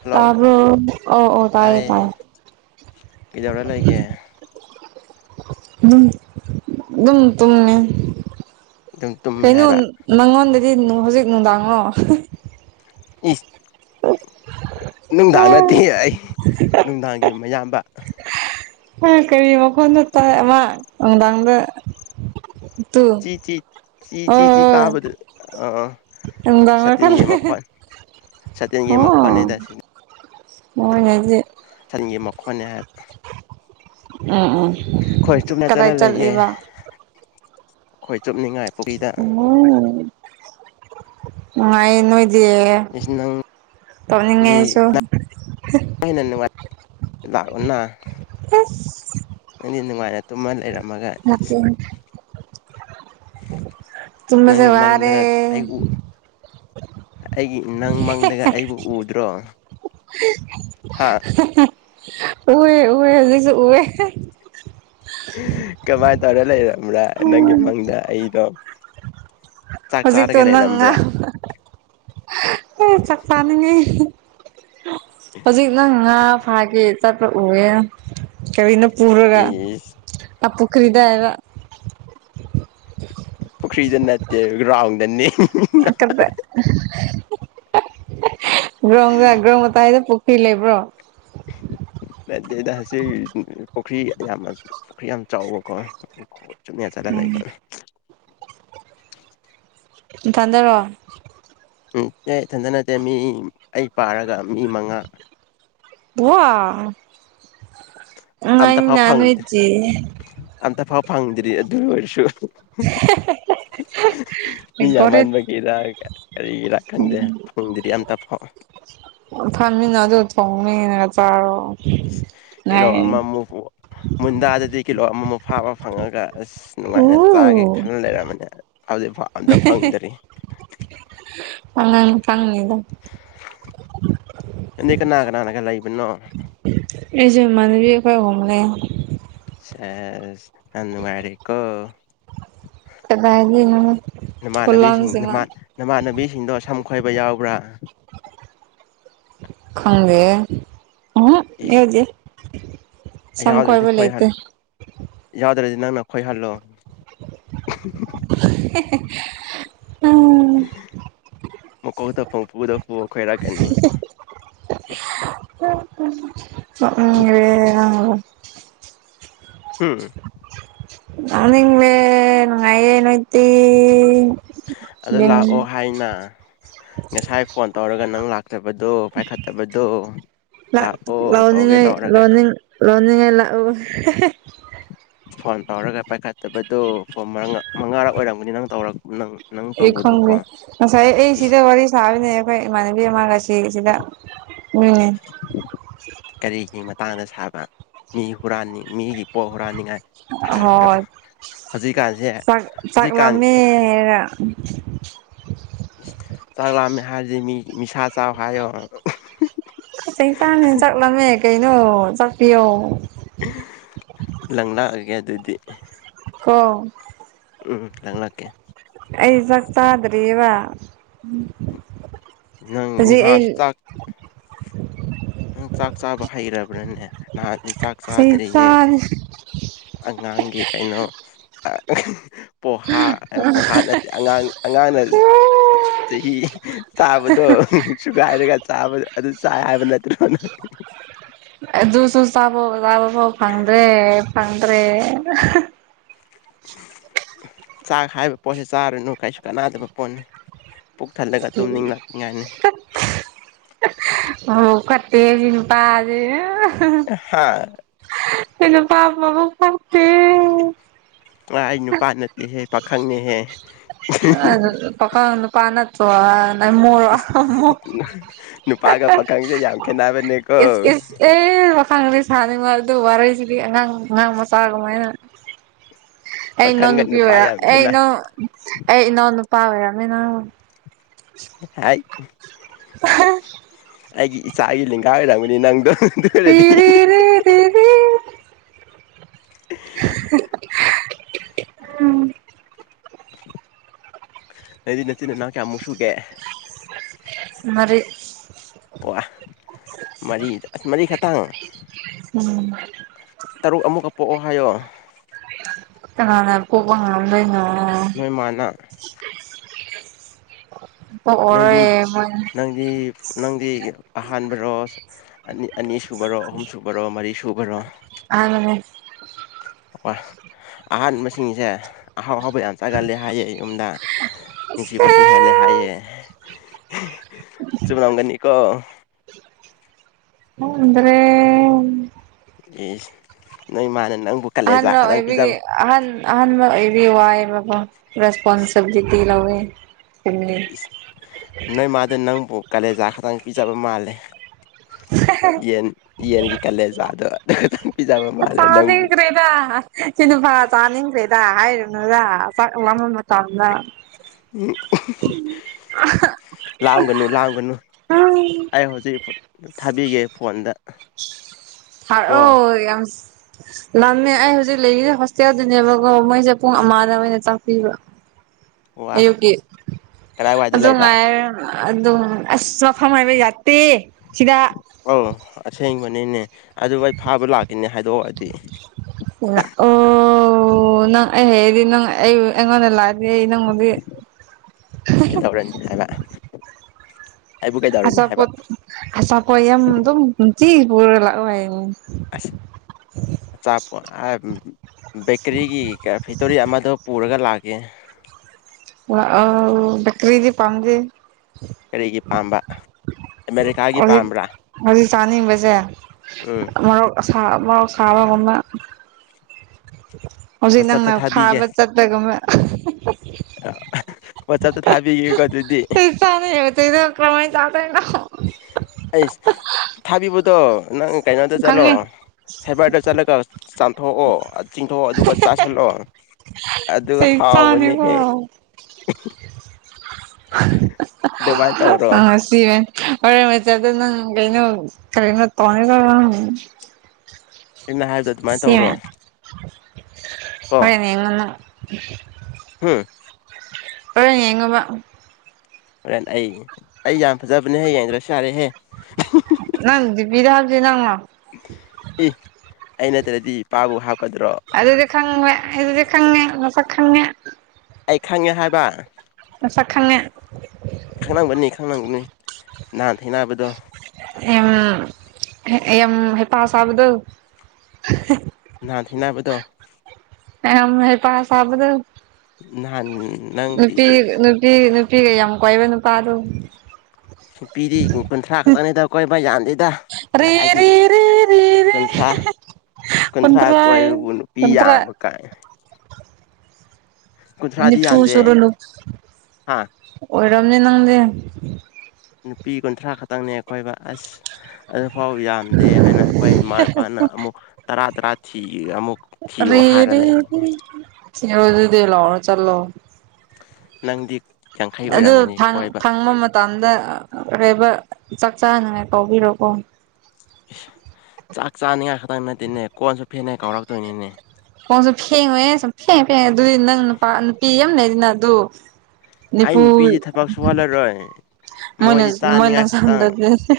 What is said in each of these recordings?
hello ꯇꯕ꯭ꯔꯣ ꯑꯣ ꯑꯣ ꯇꯥꯏꯌꯦ ꯇꯥꯏꯌꯦ ꯀꯩꯗꯧꯔꯥ ꯂꯩꯒꯦ ꯑꯗꯨꯝ ꯑꯗꯨꯝ ꯇꯨꯝꯃꯦ ꯑꯗꯨꯝ ꯇꯨꯝꯃꯦ ꯀꯩꯅꯣꯟ ꯍꯥꯏꯕ ꯅꯪꯉꯣꯟꯗꯗꯤ ꯅꯨꯡ ꯍꯧꯖꯤꯛ ꯅꯨꯡꯗꯥꯡꯔꯣ ꯏꯁ ꯅꯨꯡꯗꯥꯡ ꯅꯠꯇꯦꯍꯦ ꯑꯩ ꯅꯨꯡꯗꯥꯡꯒꯤ ꯃꯌꯥꯝꯕ ꯑꯥ ꯀꯔꯤ ꯃꯈꯣꯟꯗꯣ ꯇꯥꯏ ꯑꯃ ꯅꯨꯡꯗꯥꯡꯗ ꯇꯨ ꯆꯤ ꯆꯤꯠ ꯆꯤ ꯆꯤꯠ ꯆꯤꯠ ꯇꯥꯕꯗꯣ ꯑꯣ ꯅꯨꯡꯗꯥꯡ ꯑꯣꯏꯔꯥꯀꯥꯟ ꯁꯇꯤꯟꯒꯤ ꯃꯈꯣꯟꯅꯦꯗ ꯁꯤꯗꯤ ꯍꯣꯏꯅꯦꯗꯤ ꯁꯥꯇꯤꯟꯒꯤ ꯃꯈꯣꯟꯅꯦ ꯍꯥꯏꯕ ꯎꯝ ꯎꯝ ꯈꯣꯏ ꯆꯨꯞꯅ ꯀꯗꯥꯏ ꯆꯠꯂ ꯂꯩꯌꯦ ꯆꯠꯂꯤꯕ ꯈꯣꯏ ꯆꯨꯞꯅꯤꯡꯉꯥꯏ ꯄꯨꯔꯤꯗ ꯎꯝ ꯅꯨꯉꯥꯏꯌꯦ ꯅꯣꯏꯗꯤ ꯏꯁ ꯇꯣꯛꯅꯤꯡꯉꯦ ꯅꯪꯗꯤ ꯑꯩꯁꯨ ꯍꯦꯟꯅ ꯅꯨꯡꯉꯥꯏ ꯂꯥꯛꯑꯣꯅꯥ ꯏꯁ ꯅꯪꯗꯤ ꯅꯨꯡꯉꯥꯏꯅ ꯇꯨꯝꯃ ꯂꯩꯔꯝꯃꯒ ꯏꯠꯁ ꯇꯨꯝꯕꯖꯦ ꯅꯪꯒꯤ ꯋꯥꯔꯦ ꯃꯪꯗꯒ ꯑꯩ ꯎ ꯑꯩꯒꯤ ꯅꯪ ꯃꯪꯗꯒ ꯑꯩꯕꯨ ꯎꯗ꯭ꯔꯣ ꯍꯥ ꯎꯋꯦ ꯎꯋꯦ ꯍꯧꯖꯤꯁꯨ ꯎꯋꯦ ꯀꯃꯥꯏ ꯇꯧꯔ ꯂꯩꯔꯕ꯭ꯔꯥ ꯅꯪꯒꯤ ꯃꯪꯗ ꯑꯩꯗꯣ ꯆꯥꯛ ꯍꯧꯖꯤꯛꯇꯣ ꯆꯥꯔꯒꯦ ꯅꯪ ꯂꯩꯔꯝꯕ꯭ꯔꯥ ꯍꯦ ꯆꯥꯛ ꯆꯥꯅꯤꯡꯉꯦ ꯍꯧꯖꯤꯛ ꯅꯪ ꯉꯥ ꯐꯥꯒꯦ ꯆꯠꯄ ꯎꯑꯦ ꯀꯔꯤꯅꯣ ꯄꯨꯔꯒ ꯏꯁ ꯑꯥ ꯄꯨꯈ꯭ꯔꯤꯗ ꯍꯥꯏꯕ ꯄꯨꯈ꯭ꯔꯤꯗ ꯅꯠꯇꯦ ꯒ꯭ꯔꯥꯎꯟꯗꯅꯤ [unintelligible] ꯒ꯭ꯔꯥꯎꯟꯗ ꯒ꯭ꯔꯥꯎꯟ ꯃꯇꯥꯢꯗ ꯄꯨ ꯈ꯭ꯔꯤ ꯂꯩꯕ꯭ꯔꯣ ꯅꯠꯗꯦꯗ ꯁꯤ ꯄꯨꯈ꯭ꯔꯤ ꯌꯥꯝ ꯄꯨꯈ꯭ꯔꯤ ꯌꯥꯝ ꯆꯥꯎꯕꯀꯣ [unintelligible] ꯆꯨꯝꯅ ꯆꯠꯂ ꯂꯩꯕ ꯅꯊꯟꯗꯔꯣ ꯅꯠꯇꯦ ꯏꯊꯟꯗ ꯅꯠꯇꯦ ꯃꯤ ꯑꯩ ꯄꯥꯔꯒ ꯃꯤ ꯃꯉꯥ ꯋꯥ [unintelligible] ꯅꯣꯢ ꯆꯦ ꯑꯝꯇ ꯐꯥꯎ ꯐꯪꯗ꯭ꯔꯤ ꯑꯗꯨ ꯑꯣꯏꯔꯁꯨ ꯃꯤ ꯒꯣꯔꯦꯠ ꯌꯥꯝꯃꯟꯕꯒꯤꯔ ꯀꯔꯤꯒꯤꯔꯥ ꯈꯪꯗꯦ ꯐꯪꯗꯔꯤ ꯑꯝꯇ ꯐꯥꯎ ꯐꯡꯅꯤ ꯉꯥꯗꯨ ꯊꯣꯡꯅꯤꯡꯉ ꯆꯥꯔꯣ ꯀꯤꯂꯣ ꯉꯥꯏ ꯑꯃꯃꯨꯛ ꯃꯨꯟꯗꯥꯗꯗꯤ ꯀꯤꯂꯣ ꯑꯃꯃꯨꯛ ꯐꯥꯕ ꯐꯪꯉꯒ ꯑꯁ ꯅꯨꯡꯉꯥꯏꯅ ꯆꯥꯒꯦ ꯎ ꯈꯟꯅ ꯂꯩꯔꯝꯕꯅꯤ ꯍꯧꯖꯤꯛꯐꯥꯎ ꯑꯝꯇ ꯐꯪꯗ꯭ꯔꯤ [unintelligible] ꯐꯪꯅꯤꯗ ꯅꯪꯗꯤ ꯀꯅꯥ ꯀꯅꯥꯅ ꯀꯥ ꯂꯩꯕꯅꯣ ꯑꯩꯁꯨ ꯏꯃꯅꯕꯤ ꯑꯩꯈꯣꯢ ꯍꯨꯝ ꯂꯩ ꯁꯦꯁ ꯌꯥꯝ ꯅꯨꯡꯉꯥꯏꯔꯦꯀꯣ ꯀꯗꯥꯢꯗꯩꯅꯣ ꯅꯃꯥꯟꯅꯕꯤꯁꯤꯡ ꯈꯨꯂꯥꯡꯁꯤꯃ ꯅꯃꯥꯟ ꯅꯃꯥꯟꯅꯕꯤꯁꯤꯡꯗꯣ ꯁꯝ ꯈꯣꯏꯕ ꯌꯥꯎꯕ꯭ꯔꯥ ꯈꯪꯗꯦ [unintelligible] ꯏꯁ ꯌꯥꯎꯗꯦ ꯁꯝ ꯌꯥꯎꯗ꯭ꯔꯗꯤ ꯈꯣꯏꯕ ꯂꯩꯇꯦ ꯈꯣꯏꯍꯜ ꯌꯥꯎꯗ꯭ꯔꯗꯤ ꯅꯪꯅ ꯈꯣꯏꯍꯜꯂꯣ [unintelligible] [unintelligible] ꯎꯝ ꯃꯀꯣꯛꯇ ꯄꯪꯐꯨꯗ ꯐꯨ ꯈꯣꯏꯔꯛꯀꯅꯤ ꯅꯣꯛꯅꯤꯡꯒ꯭ꯔꯦ ꯅꯪꯗꯨ ꯎꯝ ꯇꯥꯅꯤꯡꯗꯦ ꯅꯨꯉꯥꯏꯌꯦ ꯅꯣꯏꯇꯤ ꯑꯗꯨ ꯂꯥꯛꯑꯣ ꯍꯥꯏꯅ ꯉꯁꯥꯏ ꯐꯣꯟ ꯇꯧꯔꯒ ꯅꯪ ꯂꯥꯛ ꯐꯠꯇꯕꯗꯣ ꯄꯥꯏꯈꯠꯇꯕꯗꯣ ꯂꯥꯛ ꯂꯥꯛꯑꯣ ꯀꯧꯒꯦ ꯂꯥꯎꯅꯤꯡꯉꯥꯏ ꯇꯧꯔꯒ ꯂꯣꯅꯤꯡ ꯂꯣꯅꯤꯡꯉꯥꯏ ꯂꯥꯛꯎ [unintelligible] ꯐꯣꯟ ꯇꯧꯔꯒ ꯄꯥꯏꯈꯠꯇꯕꯗꯣ ꯐꯣꯟ ꯃꯉꯥꯔꯛ ꯑꯣꯏꯔꯝꯒꯅꯤ ꯅꯪ ꯇꯧꯔꯛꯄ ꯅꯪ ꯑꯩ ꯈꯪꯗꯦ ꯇꯧꯕꯗꯣꯀꯣ ꯉꯁꯥꯏ ꯑꯩ ꯁꯤꯗ ꯋꯥꯔꯤ ꯁꯥꯕꯅꯦ ꯑꯩꯈꯣꯏ ꯏꯃꯥꯟꯅꯕꯤ ꯑꯁꯤꯒꯤ ꯁꯤꯗ ꯎꯝ ꯀꯔꯤꯒꯤ ꯃꯇꯥꯡꯗ ꯁꯥꯕ ꯃꯤ ꯍꯨꯔꯥꯟꯅꯤꯡ ꯃꯤꯒꯤ ꯄꯣꯠ ꯍꯨꯔꯥꯟꯅꯤꯡꯉꯥꯏ ꯁꯥꯔꯤꯔꯣ ꯍꯣꯏ ꯍꯧꯖꯤꯛꯀꯥꯟꯁꯦ ꯆꯥꯛ ꯆꯥꯛ ꯍꯧꯖꯤꯛꯀꯥꯟ [unintelligible] ꯆꯥꯛ ꯂꯥꯑꯃꯦ ꯍꯥꯏꯔꯤꯁꯦ ꯃꯤ ꯅꯤꯁꯥ ꯆꯥꯎ ꯍꯥꯏꯌꯣ ꯇꯥꯡꯅꯤꯅ ꯆꯥꯛ ꯂꯝꯃꯦ ꯀꯩꯅꯣ ꯆꯥꯛ ꯄꯤꯌꯣ ꯂꯪ ꯂꯥꯛꯑꯒꯦ ꯑꯗꯨꯗꯤ ꯍꯣ ꯎꯝ ꯂꯪꯂꯛꯀ‌ꯦ ꯑꯩꯆꯛ ꯆꯗ꯭ꯔꯤꯕ ꯅꯪ ꯉꯍꯥꯁꯨ ꯆꯥꯛ ꯅꯪ ꯆꯥꯛ ꯆꯥꯕ ꯍꯩꯔꯕ꯭ꯔꯥꯅꯦ ꯅꯍꯥꯟꯗꯤ ꯆꯥꯛ ꯆꯩ ꯆꯥꯗ꯭ꯔꯤꯌꯦ ꯆꯥꯅꯤ ꯑꯉꯥꯡꯒꯤ ꯀꯩꯅꯣ ꯄꯣꯍꯥ ꯄꯣꯍꯥ ꯅꯠ ꯑꯉꯥꯡ ꯑꯉꯥꯡꯅ ꯆꯍꯤ ꯆꯥꯕꯗꯣ ꯁꯨꯒꯥꯏꯔꯒ ꯆꯥꯕꯗ ꯑꯗꯨ ꯆꯥ ꯍꯥꯏꯕ ꯅꯠꯇꯦ [unintelligible] ꯑꯗꯨꯨꯁꯨꯨ ꯆꯥꯕ ꯆꯥꯕ ꯐꯥꯎ ꯐꯪꯗ꯭ꯔꯦ ꯐꯪꯗ꯭ꯔꯦ ꯆꯥꯛ ꯍꯥꯏꯕ ꯄꯣꯠꯁꯤ ꯆꯥꯔꯨꯅꯨ ꯀꯩꯁꯨ ꯀꯥꯟꯅꯗꯕ ꯄꯣꯠꯅꯤ ꯄꯨꯣꯛꯛ ꯊꯜꯂꯒ ꯇꯨꯝꯅꯤꯡꯂꯛꯅꯤꯡꯉꯥꯏꯅꯤ ꯃꯕꯨꯛ ꯐꯠꯇ‌ꯦ ꯁꯤꯅꯨꯄꯥꯖꯤ ꯍꯥꯥ [unintelligible] ꯃꯥ ꯑꯩ ꯅꯨꯄꯥ ꯅꯠꯇꯦꯍꯦ ꯄꯥꯈꯪꯅꯦꯍꯦ ꯅꯪ ꯅꯨꯄꯥ ꯅꯠ ꯇꯔ‌ꯣ ꯍ‌ꯣꯃꯣꯔ‌ꯣ ꯄꯥꯒ ꯄꯥꯈꯪꯁꯦ ꯌꯥꯝ ꯈꯦꯠꯅꯕꯅꯦꯀꯣ ꯏꯁ ꯏꯁ ꯑꯦ ꯄꯈꯪꯗꯤ ꯁꯥꯅꯤꯡꯕ ꯑꯗꯨ ꯋꯥꯔꯤꯁꯤꯗꯤ ꯑꯉꯥꯡ ꯑꯉꯥꯡ ꯃꯆꯥ ꯀꯃꯥꯏꯅ ꯑꯩ ꯏꯅꯥꯎ ꯄꯥꯈꯪꯒ ꯅꯨꯨꯄꯤ ꯅꯨꯄꯥ ꯑꯣꯏꯔ ꯌꯥꯝ ꯑꯦ ꯈꯦꯠꯅ ꯏꯅꯥꯎ ꯑꯩ ꯏꯅꯥꯎ ꯅꯨꯨꯄꯥ ꯑꯣꯏꯔꯝꯃꯤ ꯅꯪ [unintelligible] ꯍꯥꯏ [unintelligible] ꯑꯩꯒꯤ ꯏꯆꯥꯒꯤ ꯂꯤꯡꯒꯥ ꯑꯣꯏꯔꯝꯒꯅꯤ ꯅꯪꯗꯣ ꯑꯗꯨ ꯑꯣꯏꯔꯗꯤ [unintelligible] ꯎꯝ ꯅ‌ꯣꯏꯗꯤ ꯅꯆꯤꯟ ꯅꯅꯥꯎ ꯀꯌꯥꯃꯨꯛ ꯁꯨꯨꯒꯦ ꯃꯔꯤ ꯋꯥ ꯃꯔꯤ ꯃꯔꯤꯈꯛꯇꯪ ꯎꯝ ꯇꯔꯨꯛ ꯑꯃꯨꯒ ꯄꯣꯛꯑꯣ ꯍꯥꯏꯌꯣ ꯀꯅꯥꯅ ꯄ‌ꯣꯛꯄ ꯉꯝꯗ‌ꯣꯏꯅ‌ꯣ ꯅꯣꯏꯃꯥꯅ ꯅꯪꯗꯤ ꯄꯣꯛꯑꯔꯣꯏ ꯃꯣꯏꯅ ꯅꯪꯗꯤ ꯅꯪꯗꯤ ꯑꯍꯥꯟꯕꯔꯣ ꯑꯅꯤ ꯁꯨꯕꯔ‌ꯣ ꯁꯨꯕꯔꯣ ꯑꯍꯨꯝ ꯁꯨꯕꯔꯣ ꯃꯔꯤ ꯁꯨꯕꯔꯣ [unintelligible] ꯀꯣ ꯑꯍꯥꯟꯕꯁꯤꯡꯁꯦ ꯑꯍꯥꯎ ꯑꯍꯥꯎꯕ ꯌꯥꯝ ꯆꯒꯜꯂꯦ ꯍꯥꯏꯌꯦ ꯌꯨꯝꯅ ꯑꯁ ꯅꯨꯡꯁꯤꯕꯁꯨꯍꯦꯂꯦ ꯍꯥꯏꯌꯦ ꯆꯨꯝꯃꯝꯒꯅꯤ ꯀꯣ ꯈꯪꯗ꯭ꯔꯦ ꯑꯦꯁ ꯅꯪꯏꯃꯥꯅ ꯅꯪꯕꯨ ꯑꯍꯥꯟꯕ ꯀꯥꯂꯦꯖꯥ ꯈꯇꯪ ꯑꯣꯏꯕꯤꯒꯤ ꯄꯤꯖꯕ ꯑꯍ ꯑꯍꯥꯟꯕ ꯑꯣꯏꯕꯩ ꯋꯥꯏꯕ ꯔꯦꯁꯄꯣꯟꯁꯤꯕꯤꯂꯤꯇꯤ ꯇꯤ ꯂꯧꯋꯦ ꯐꯦꯝꯂꯤ ꯏꯁ ꯅꯣꯏ ꯃꯥꯗ ꯅꯪꯕꯨ ꯀꯥꯂꯦꯖꯥ ꯈꯛꯇꯪ ꯄꯤꯖꯕ ꯃꯥꯜꯂꯦ ꯌꯦꯟ ꯌꯦꯟꯒꯤ ꯀꯂꯦꯖꯥ ꯑꯗꯣ ꯑꯗꯨ ꯇꯪ ꯄꯤꯖꯕ ꯃꯥꯂꯦ ꯅꯪꯕꯨ ꯆꯥꯅꯤꯡꯈ꯭ꯔꯦꯗ ꯁꯤ ꯅꯨ ꯐꯥ ꯆꯥꯅꯤꯡꯈ꯭ꯔꯦꯗ ꯍꯥꯏꯔꯨꯅꯨꯗ ꯆꯥꯛꯂꯥꯝꯕ ꯃꯇꯝꯗ ꯎꯝ ꯂꯥꯝꯒꯅꯨ ꯂꯥꯝꯒꯅꯨ ꯑꯩ ꯍꯧꯖꯤꯛ ꯊꯥꯕꯤꯒꯦ ꯐꯣꯟꯗ ꯀꯣ ꯁꯥꯔꯛꯑꯣ ꯌꯥꯝꯁ ꯂꯝꯃꯦ ꯑꯩ ꯍꯧꯖꯤꯛ ꯂꯩꯔꯤꯁꯦ ꯍꯣꯁꯇꯦꯜꯗꯨꯅꯦꯕꯀꯣ ꯃꯣꯁꯦ ꯄꯨꯡ ꯑꯃꯗ ꯑꯣꯏꯅ ꯆꯥꯛ ꯄꯤꯕ ꯋꯥ ꯑꯌꯨꯛꯀꯤ ꯀꯗꯥꯏꯋꯥꯏꯗ ꯑꯗꯨ ꯂꯩꯕ ꯉꯥꯏ ꯑꯗꯨ ꯑꯁ ꯃꯐꯝ ꯍꯥꯏꯕ ꯌꯥꯇꯦ ꯁꯤꯗ ꯑꯧ ꯑꯁꯦꯡꯕꯅꯤꯅꯦ ꯑꯗꯨ ꯑꯩ ꯐꯥꯕ ꯂꯥꯛꯀꯅꯦ ꯍꯥꯏꯗꯣꯛꯑꯗꯤ ꯑꯣ ꯅꯪ ꯑꯩ ꯍꯩꯗꯤ ꯅꯪ ꯑꯩꯕꯨ ꯑꯩꯉꯣꯟꯗ ꯂꯥꯛ ꯀꯩꯗꯧꯔꯅꯤ [unintelligible] ꯍꯥꯏꯕ ꯑꯩꯕꯨ ꯀꯩꯗꯧꯔꯅꯤ ꯍꯥꯏꯕ ꯑꯆꯥꯄꯣꯠ ꯑꯆꯥꯄꯣꯠ ꯌꯥꯝ ꯑꯗꯨꯝ ꯅꯨꯡꯇꯤ ꯄꯨꯔꯥ ꯂꯥꯛꯑꯣ ꯍꯥꯏꯕꯅꯦ ꯑꯆꯥꯄꯣꯠ [unintelligible] ꯕꯦꯀ꯭ꯔꯤꯒꯤ ꯐꯦꯛꯇꯣꯔꯤ ꯑꯃꯗꯣ ꯄꯨꯔꯒ ꯂꯥꯛꯒꯦ ꯂꯥꯛꯑꯣ ꯕꯀ꯭ꯔꯤꯗꯤ ꯄꯥꯝꯗꯦ ꯀꯔꯤꯒꯤ ꯄꯥꯝꯕ ꯑꯃꯦꯔꯤꯀꯥꯒꯤ ꯍꯧꯖꯤꯛ ꯄꯥꯝꯕ꯭ꯔꯥ ꯍꯧꯖꯤꯛ ꯆꯥꯅꯤꯡꯕꯁꯦ ꯎꯝ ꯃꯔꯣꯛ ꯑꯁꯥꯕ ꯔꯣꯛ ꯑꯁꯥꯕꯒꯨꯝꯕ ꯍꯧꯖꯤꯛ ꯋꯥꯆꯞꯇ ꯅꯪꯅ ꯊꯥꯕꯤꯒꯦ ꯐꯥꯕ ꯆꯠꯄꯒꯨꯝꯕ ꯋꯥꯆꯞꯇ ꯊꯥꯕꯤꯒꯦꯀꯣ ꯑꯗꯨꯗꯤ [unintelligible] ꯀ꯭ꯔꯥꯃꯥꯏ ꯆꯥꯗꯣꯏꯅꯣ ꯑꯩꯁ ꯊꯥꯕꯤꯕꯗꯣ ꯅꯪ ꯀꯩꯅꯣꯗ ꯆꯠꯂꯣ ꯈꯪꯉꯦ ꯁꯥꯏꯕꯔꯗ ꯆꯠꯂꯒ ꯆꯥꯝ ꯊꯣꯛꯑꯣ ꯆꯤꯡꯊꯣꯛꯑꯣ ꯑꯗꯨꯒ ꯆꯥꯁꯤꯜꯂꯣ ꯑꯗꯨ ꯆꯩ ꯆꯥꯅꯤꯀꯣ ꯍꯥꯎꯕꯅꯤꯍꯦ [unintelligible] ꯁꯤꯏ ꯍꯣꯔꯦꯟ ꯋꯥꯆꯞꯇ ꯅꯪ ꯀꯩꯅꯣ ꯀꯔꯤꯅꯣ ꯇꯧꯅꯤꯀꯣ ꯅꯪ ꯑꯩꯅ ꯍꯥꯏꯕꯗꯣ ꯑꯗꯨꯃꯥꯏꯅ ꯁꯦ ꯇꯧꯔꯣ ꯍꯣꯔꯦꯟ ꯌꯦꯡꯉꯣ ꯅꯪ ꯍꯝ ꯍꯣꯔꯦꯟ ꯌꯦꯡꯉꯣꯕ ꯍꯣꯔꯦꯟ ꯑꯩ ꯑꯩ ꯌꯥꯝ ꯐꯥꯖꯕꯅꯦꯍꯦ ꯌꯦꯡꯗ꯭ꯔꯥꯁꯨ ꯌꯥꯔꯦꯍꯦ ꯅꯪ ꯗꯤꯄꯤꯗ ꯍꯥꯏꯕꯗꯤ ꯅꯪꯅ ꯏ ꯑꯩ ꯅꯠꯇ꯭ꯔꯗꯤ ꯏꯄꯥꯕꯨ ꯍꯥꯞꯀꯗ꯭ꯔꯣ ꯈꯪꯃꯦ ꯑꯗꯨꯗꯤ ꯈꯪꯉꯦ ꯃꯁꯛ ꯈꯪꯉꯦ ꯑꯩ ꯈꯪꯉꯦ ꯍꯥꯏꯕ ꯃꯁꯛ ꯈꯪꯉꯦ ꯈꯪꯂꯝꯒꯅꯤ ꯈꯪꯂꯝꯒꯅꯤ ꯅꯍꯥꯟ ꯊꯦꯡꯅꯕꯗꯣ ꯌꯥꯝ ꯌꯥꯝ ꯍꯩꯄꯥ ꯁꯥꯕꯗꯣ ꯅꯍꯥꯟ ꯊꯦꯡꯅꯥꯕꯗꯣ ꯃꯌꯥꯝ ꯍꯩꯄꯥ ꯁꯥꯕꯗꯣ ꯅꯍꯥꯟ ꯅꯪ ꯅꯨꯄꯤ ꯅꯨꯄꯤ ꯅꯨꯄꯤꯒ ꯌꯥꯝ ꯀꯣꯏꯕ ꯅꯨꯄꯥꯗꯣ ꯅꯨꯄꯤꯗꯤ ꯀꯨꯟꯊ꯭ꯔꯥ ꯈꯛꯇꯪꯅꯤꯗ ꯀꯣꯏꯕ ꯌꯥꯗꯦꯗ ꯔꯦ ꯔꯦ ꯀꯥꯏꯗꯒꯤ ꯔꯦ ꯔꯦ ꯔꯦ ꯀꯨꯟꯊ꯭ꯔꯥ ꯀꯨꯟꯊ꯭ꯔꯥ ꯀꯨꯟꯇ꯭ꯔꯥ ꯀꯣꯏꯌꯦꯕꯨ ꯅꯨꯄꯤ ꯀꯨꯟꯇ꯭ꯔꯥ ꯌꯥꯝꯕ ꯀꯥꯏ ꯀꯨꯟꯊ꯭ꯔꯥꯗꯤ ꯅꯤꯐꯨ ꯌꯥꯟꯗꯦ ꯆꯨꯔꯂꯨ ꯍꯥ ꯑꯣꯏꯔꯝꯅꯤ ꯅꯪꯗꯤ ꯅꯨꯄꯤ ꯀꯨꯟꯊ꯭ꯔꯥ ꯈꯇꯪꯅꯦ ꯀꯣꯏꯕ ꯑꯁ ꯑꯗꯨꯐꯥꯎ ꯌꯥꯝꯗꯦ ꯍꯥꯏꯅ ꯑꯩꯈꯣꯏ ꯏꯃꯥ ꯏꯄꯥꯅ ꯑꯃꯨꯛ ꯇꯔꯥ ꯇꯔꯥ ꯊꯤ ꯑꯃꯨꯛ ꯊꯤꯌꯣ ꯍꯥꯏꯔ ꯂꯩ ꯔꯦꯗꯤꯗꯤꯗꯤ ꯌꯧꯔꯣꯗꯣꯏꯗꯤ ꯂꯥꯛꯑꯣ ꯆꯠꯂꯣ ꯅꯪꯗꯤꯛ ꯑꯗꯨ ꯐꯥꯡ ꯐꯪꯕ ꯃꯠ ꯇꯝꯗ ꯀꯔꯤꯕ ꯆꯥꯛ ꯆꯥꯅꯉꯥꯏ ꯄꯥꯎ ꯄꯤꯔꯣꯀꯣ ꯏꯁ ꯆꯥꯛ ꯆꯥꯅꯤꯡꯉꯥꯏ ꯈꯛꯇꯪ ꯅꯠꯇꯦꯅꯦ ꯀꯣꯟꯁꯨ ꯐꯦꯡꯅꯩ ꯀꯥꯎꯔꯛꯇꯣꯏꯅꯤꯅꯦ ꯀꯣꯟꯁꯨ ꯐꯦꯡꯉꯣꯏꯍꯦ ꯁꯨꯡꯐꯦꯡ ꯐꯦꯡ ꯑꯗꯨꯏ ꯅꯪ ꯅꯨꯄꯥ ꯅꯨꯄꯤ ꯌꯥꯝ ꯂꯩꯅꯤꯅ ꯑꯗꯨ ꯑꯩ ꯅꯤꯐꯨ ꯅꯨꯄꯤꯗꯤ ꯊꯕꯛ ꯁꯨꯍꯜꯂꯔꯣꯏ ꯃꯣꯏꯅ ꯃꯣꯏꯗꯤ ꯃꯣꯏꯅ ꯆꯥꯅꯤꯡꯉꯥꯏ ꯈꯛꯇꯪ ꯁꯟꯗ꯭ꯔꯗꯤ ꯔꯇꯦ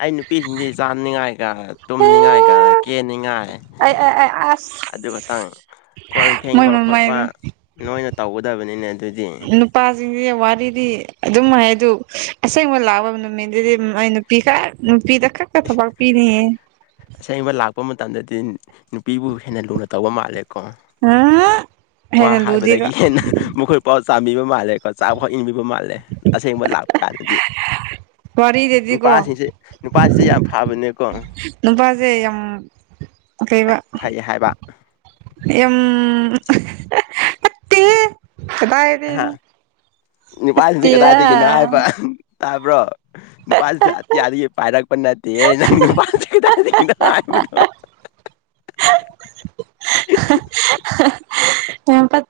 ꯑꯩ ꯅꯨꯄꯤꯁꯤꯡꯗꯤ ꯆꯥꯅꯤꯉꯥꯏꯒ ꯇꯨꯝꯅꯤꯉꯥꯏꯒ ꯀꯦꯅꯤꯡꯉꯥꯏ ꯑꯩ ꯑꯩ ꯑꯩ ꯑꯁ ꯑꯗꯨ ꯈꯇꯪ ꯀꯣꯟ ꯃꯣꯏ ꯐꯦꯡꯕ ꯈꯣꯠꯄ ꯃꯃꯥꯏꯗꯣ ꯅꯣꯏꯅ ꯇꯧꯒꯗꯕꯅꯤꯅꯦ ꯑꯗꯨꯗꯤ ꯅꯨꯞ ꯄꯥꯁꯤꯡꯁꯤ ꯋꯥꯔꯤꯗꯤ ꯑꯗꯨꯝ ꯍꯥꯏ ꯑꯗꯨ ꯑꯁꯦꯡꯕ ꯂꯥꯛꯄ ꯅꯨꯃꯤꯠꯗꯨꯗꯤ ꯎꯝ ꯑꯩꯅ ꯄꯤꯈꯛ ꯅꯨꯄꯤꯗ ꯈꯛꯇ ꯊꯕꯛ ꯄꯤꯅꯤꯌꯦ ꯑꯁꯦꯡꯕ ꯂꯥꯛꯄ ꯃꯇꯝꯗꯗꯤ ꯅꯨꯄꯤꯕꯨ ꯍꯦꯟꯅ ꯂꯨꯅ ꯇꯧꯕ ꯃꯥꯜꯂꯦ ꯀꯣ ꯍꯦꯟꯅ ꯋꯥ ꯂꯨꯗꯦꯕ ꯍꯥꯏꯕꯗꯒꯤ ꯍꯦꯟꯅ ꯃꯈꯨꯠ ꯄꯥꯎ ꯆꯥꯝꯕꯤꯕ ꯃꯥꯜꯂꯦ ꯆꯥꯛꯐꯥꯎ ꯏꯟꯕꯤꯕ ꯃꯥꯜꯂꯦ ꯑꯁꯦꯡꯕ ꯂꯥꯛꯄ ꯀꯥꯟꯗꯗꯤ ꯋꯥꯔꯤꯗꯗꯤꯀꯣ ꯅꯨꯄꯥꯁꯤꯡꯁꯦ ꯅꯨꯄꯥꯁꯤꯡꯁꯦ ꯌꯥꯝ ꯐꯕꯅꯦꯀꯣ ꯅꯨꯄꯥꯁꯦ ꯌꯥꯝ ꯀꯩꯕ ꯐꯩ ꯍꯥꯏꯕ ꯍꯌꯨꯝ ꯄꯛꯇꯦꯍꯦ ꯍꯥ ꯅꯨꯄꯥꯁꯤꯡꯁꯦ ꯀꯗꯥꯏꯗꯒꯤꯅꯣ ꯇꯦꯔꯥ ꯍꯥꯏꯕ ꯇꯥꯕ꯭ꯔꯣ ꯅꯨꯄꯥꯁꯤꯡꯁꯦ ꯑꯇꯤꯌꯥꯗꯒꯤ ꯄꯥꯏꯔꯛꯄ ꯅꯠꯇꯤꯌꯦ ꯅꯨꯄꯥꯁꯤ ꯀꯗꯥꯏꯗꯒꯤꯅꯣ ꯍꯥꯏꯕꯗꯣ ꯌꯥꯝ ꯄꯠ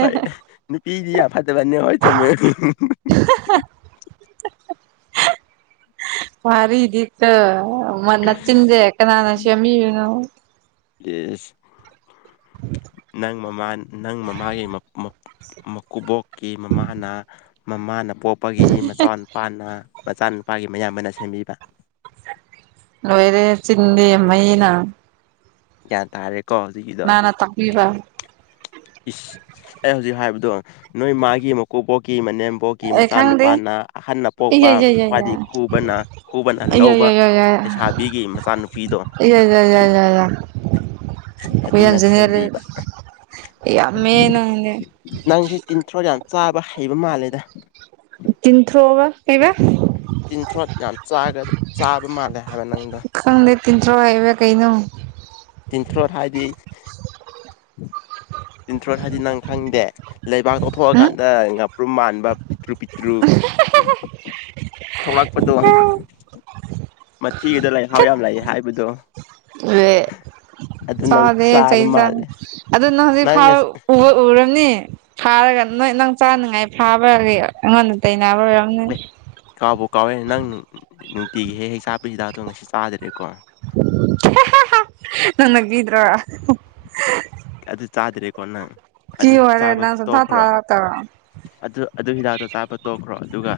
ꯍꯣꯏ ꯅꯨꯄꯤꯗꯤ ꯌꯥꯝ ꯐꯠ ꯇꯕꯅꯦ ꯍꯣꯏ ꯆꯨꯝꯃꯦ ꯋꯥꯔꯤꯗꯤꯀꯣ ꯃ ꯅꯆꯤꯟꯁꯦ ꯀꯅꯥꯅ ꯁꯦꯝꯕꯤꯕꯅꯣ ꯂꯦꯁ ꯅꯪ ꯃꯃꯥ ꯅꯪ ꯃꯃꯥꯒꯤ ꯃ ꯃ ꯃꯀꯨꯕꯣꯛ ꯀꯤ ꯃꯃꯥꯅ ꯃꯃꯥꯅ ꯄꯣꯛꯄꯒꯤ ꯃꯆꯥ ꯅꯨ ꯄꯥꯥꯅ ꯃꯆꯥꯅꯨꯄꯥꯒꯤ ꯃꯌꯥꯝꯕꯅ ꯁꯦꯝꯕꯤꯕ ꯂꯣꯏꯔꯦ ꯆꯤꯟꯗꯤ ꯃꯩꯅ ꯒ꯭ꯌꯥꯟ ꯇꯥꯔꯦꯀꯣ ꯍꯧꯖꯤꯛꯀꯤꯗꯣ ꯀꯅꯥꯅ ꯇꯥꯛꯄꯤꯕ ꯏꯁ ꯑꯩ ꯍꯧꯖꯤꯛ ꯍꯥꯏꯕꯗꯣ ꯅꯣꯏ ꯃꯥꯒꯤ ꯃꯀꯨꯕꯣꯛꯀꯤ ꯃꯅꯦꯝ ꯕꯣꯛꯀꯤ ꯑꯩ ꯈꯪꯗꯦ ꯃꯆꯥꯅꯨꯄꯥꯅ ꯑꯍꯟꯅ ꯄꯣꯛꯄ ꯏꯌꯥ ꯌꯥ ꯌꯥ ꯌꯥ ꯈ꯭ꯋꯥꯏꯗꯤ ꯈꯨꯕꯅ ꯈꯨꯕꯅ ꯂꯧꯕ ꯄꯩꯁꯥ ꯏꯌ ꯌ ꯌ ꯌ ꯌꯥ ꯈꯨꯌꯥꯟ ꯑꯗꯨꯅ ꯖꯦꯅꯦꯔꯦꯜ ꯁꯦꯝꯕꯤꯕ ꯌꯥꯝꯃꯦ ꯅꯪꯗꯤ ꯅꯪꯁꯦ ꯇꯤꯟꯊ꯭ꯔꯣ ꯌꯥꯝ ꯆꯥꯕ ꯍꯩꯕ ꯃꯥꯜꯂꯦꯗ ꯇꯤꯟꯊ꯭ꯔꯣ ꯑꯕ ꯇꯤꯟꯊ꯭ꯔꯣꯠ ꯌꯥꯝ ꯆꯥꯒ ꯆꯥꯕ ꯃꯥꯜꯂꯦ ꯍꯥꯏꯕ ꯅꯪꯗꯣ ꯈꯪꯗꯦ ꯇꯤꯟꯊ꯭ꯔꯣ ꯍꯥꯏꯕ ꯀꯩꯅꯣ ꯇꯤꯟꯊ꯭ꯔꯣꯠ ꯍꯥꯏꯗꯤ ꯇꯤꯟꯊ꯭ꯔꯣ ꯍꯥꯏꯗꯤ ꯅꯪ ꯈꯪꯗꯦ ꯂꯩꯕꯥꯛ ꯎꯝ ꯀꫭꯊꯣꯛꯑꯀꯥꯟꯗ ꯉꯥꯄ꯭ꯔꯨꯝ ꯃꯥꯟꯕ ꯄꯤꯛꯇ꯭ꯔꯨ ꯄꯤꯛꯇ꯭ꯔꯨ ꯊꯣꯛꯂꯛꯄꯗꯣ ꯃꯊꯤꯒꯤꯗꯣ ꯂꯩꯍꯥꯎ ꯌꯥꯝ ꯂꯩꯌ‌ꯦ ꯍꯥꯏꯕꯗꯣ ꯑ [unintelligible] ꯑꯗꯨ ꯅꯪ ꯆꯥꯔ‌ꯦ ꯆꯩ ꯆꯥꯕ ꯆꯥꯅꯤ ꯃꯥꯜꯂꯦ ꯑꯗꯨ ꯅꯪ ꯍꯧꯖꯤꯛ ꯐꯥꯎꯕ ꯎꯔꯕꯅꯤ [unintelligible] ꯐꯥꯔꯒ ꯅꯣꯏ ꯅꯪ ꯆꯥꯅꯤꯡꯉꯥꯏ ꯐꯥꯕꯒꯤ ꯑꯩꯉꯣꯟꯗ ꯇꯥꯏꯅꯕ ꯑꫭꯏꯔꯝꯅꯤ ꯑꯦ ꯀꯥꯎꯕꯨ ꯀꯥꯎꯋꯦ ꯅꯪ ꯅꯨꯡꯇꯤꯒꯤ ꯍꯦꯛ ꯍꯦꯛ ꯆꯥꯕ ꯁꯤꯗꯥꯛꯇꫭ ꯉꯁꯤ ꯆꯥꯗ꯭ꯔꯦꯀꯣ ꯅꯪꯒꯗ꯭ꯔꯥ [unintelligible] ꯑꯗꯨ ꯆꯥꯗ꯭ꯔꯦꯀꯣ ꯅꯪ ꯐꯤ ꯑꯗꯨ ꯑꯣꯏꯔꯦ ꯆꯥꯕ ꯅꯪ ꯁꯨꯡꯊꯥ ꯇꯣꯛꯈ꯭ꯔꯣ ꯊꯥꯔꯛꯇ꯭ꯔꫭ ꯑꯗꯨ ꯑꯗꯨ ꯍꯤꯗꯥꯛꯇꯣ ꯆꯥꯕ ꯇꯣꯛꯈ꯭ꯔꯣ ꯑꯗꯨꯒ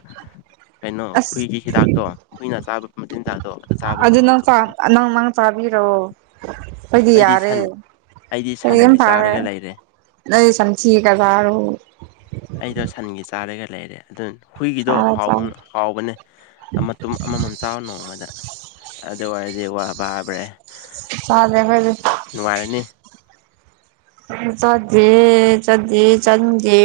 ꯀꯩꯅꯣ ꯑꯁ ꯍꯨꯏꯒꯤ ꯍꯤꯗꯥꯛꯇꯣ ꯍꯨꯏꯅ ꯆꯥꯕ ꯃꯆꯤꯟꯖꯥꯛꯇꯣ ꯑꯗꯨ ꯆꯥꯕ ꯍꯧꯔꫭ ꯃꯇꯨꯝ ꯃꯇꯨꯝ ꯑꯪ [unintelligible] ꯆꯕꯤꯔꫭ ꯑꯈꫭꯏꯗꯤ ꯑꯩꯗꯤ ꯌꯥꯔꯦ ꯁꯟ ꯑꯩꯗꯤ ꯁꯟꯒꯤ [unintelligible] ꯐꯔ‌ꯦ ꯆꯥꯔꯒ ꯂꯩꯔꯦ ꯅꯪ ꯆꯝꯆꯤꯒꯥ ꯆꯥꯔꫭ ꯑꯩꯗꯣ ꯁꯟꯒꯤ ꯆꯥꯔꯒ ꯂꯩꯔꯦ ꯑꯗꯨ ꯍꯨꯏꯒꯤꯗꯣ ꯆꯥꯔꯣ ꯆꯥꯔꯣ ꯍꯥꯎꯕꯅꯤ ꯍꯥꯎꯕꯅꯦ ꯑꯥ ꯃꯇꯨꯎꯝ ꯃꯃꯥꯃꯝ ꯆꯥꯎ ꯅꯣꯡꯃꯗ ꯑꯗꯨ ꯑꯣꯏꯔꯗꯤ ꯋꯥ ꯄꯥꯕ꯭ꯔꯦ [unintelligible] ꯐꯗꯦ [unintelligible] ꯑꯈꫭꯏꯗꯤ ꯅꯨꯡꯉꯥꯏꯔꯅꯤ [unintelligible] ꯆꯥꯗꯦ ꯆꯥꯗꯦ ꯆꯥꯅꯤꯡꯗꯦ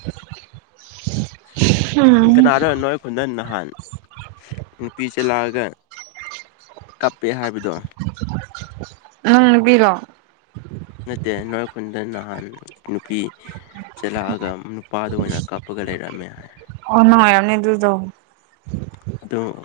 [unintelligible] ꯎꯝ ꯀꯅꯥꯔꯥ ꯅꫭꯏ ꯈꯨꯟꯗ ꯅꯍꯥꯟ ꯅꯨꯄꯤ ꯆ‌ꯦꯜꯂꯛꯑꯒ ꯀꯞꯄꯦ ꯍꯥꯏꯕꯗꯣ ꯎꯪ ꯅꯨꯄꯤꯔꯣ ꯅꯠꯇꯦ ꯅꫭꯏ ꯈꯟꯗꯥ ꯅꯍꯥꯟ ꯅꯨꯄꯤ ꯆꯦꯜꯂꯛꯑꯒ ꯅꯨꯄꯥꯗꯨ ꯑꯣꯏꯅ ꯀꯥꯞꯄꯒ ꯂꯩꯔꯝꯃꯦ ꯍꯥꯏ ꯑꯣ ꯅꯪ ꯑꫭꯏꯔꯝꯅꯤ ꯑꯗꯨꯗꫭ ꯑꯗꯨ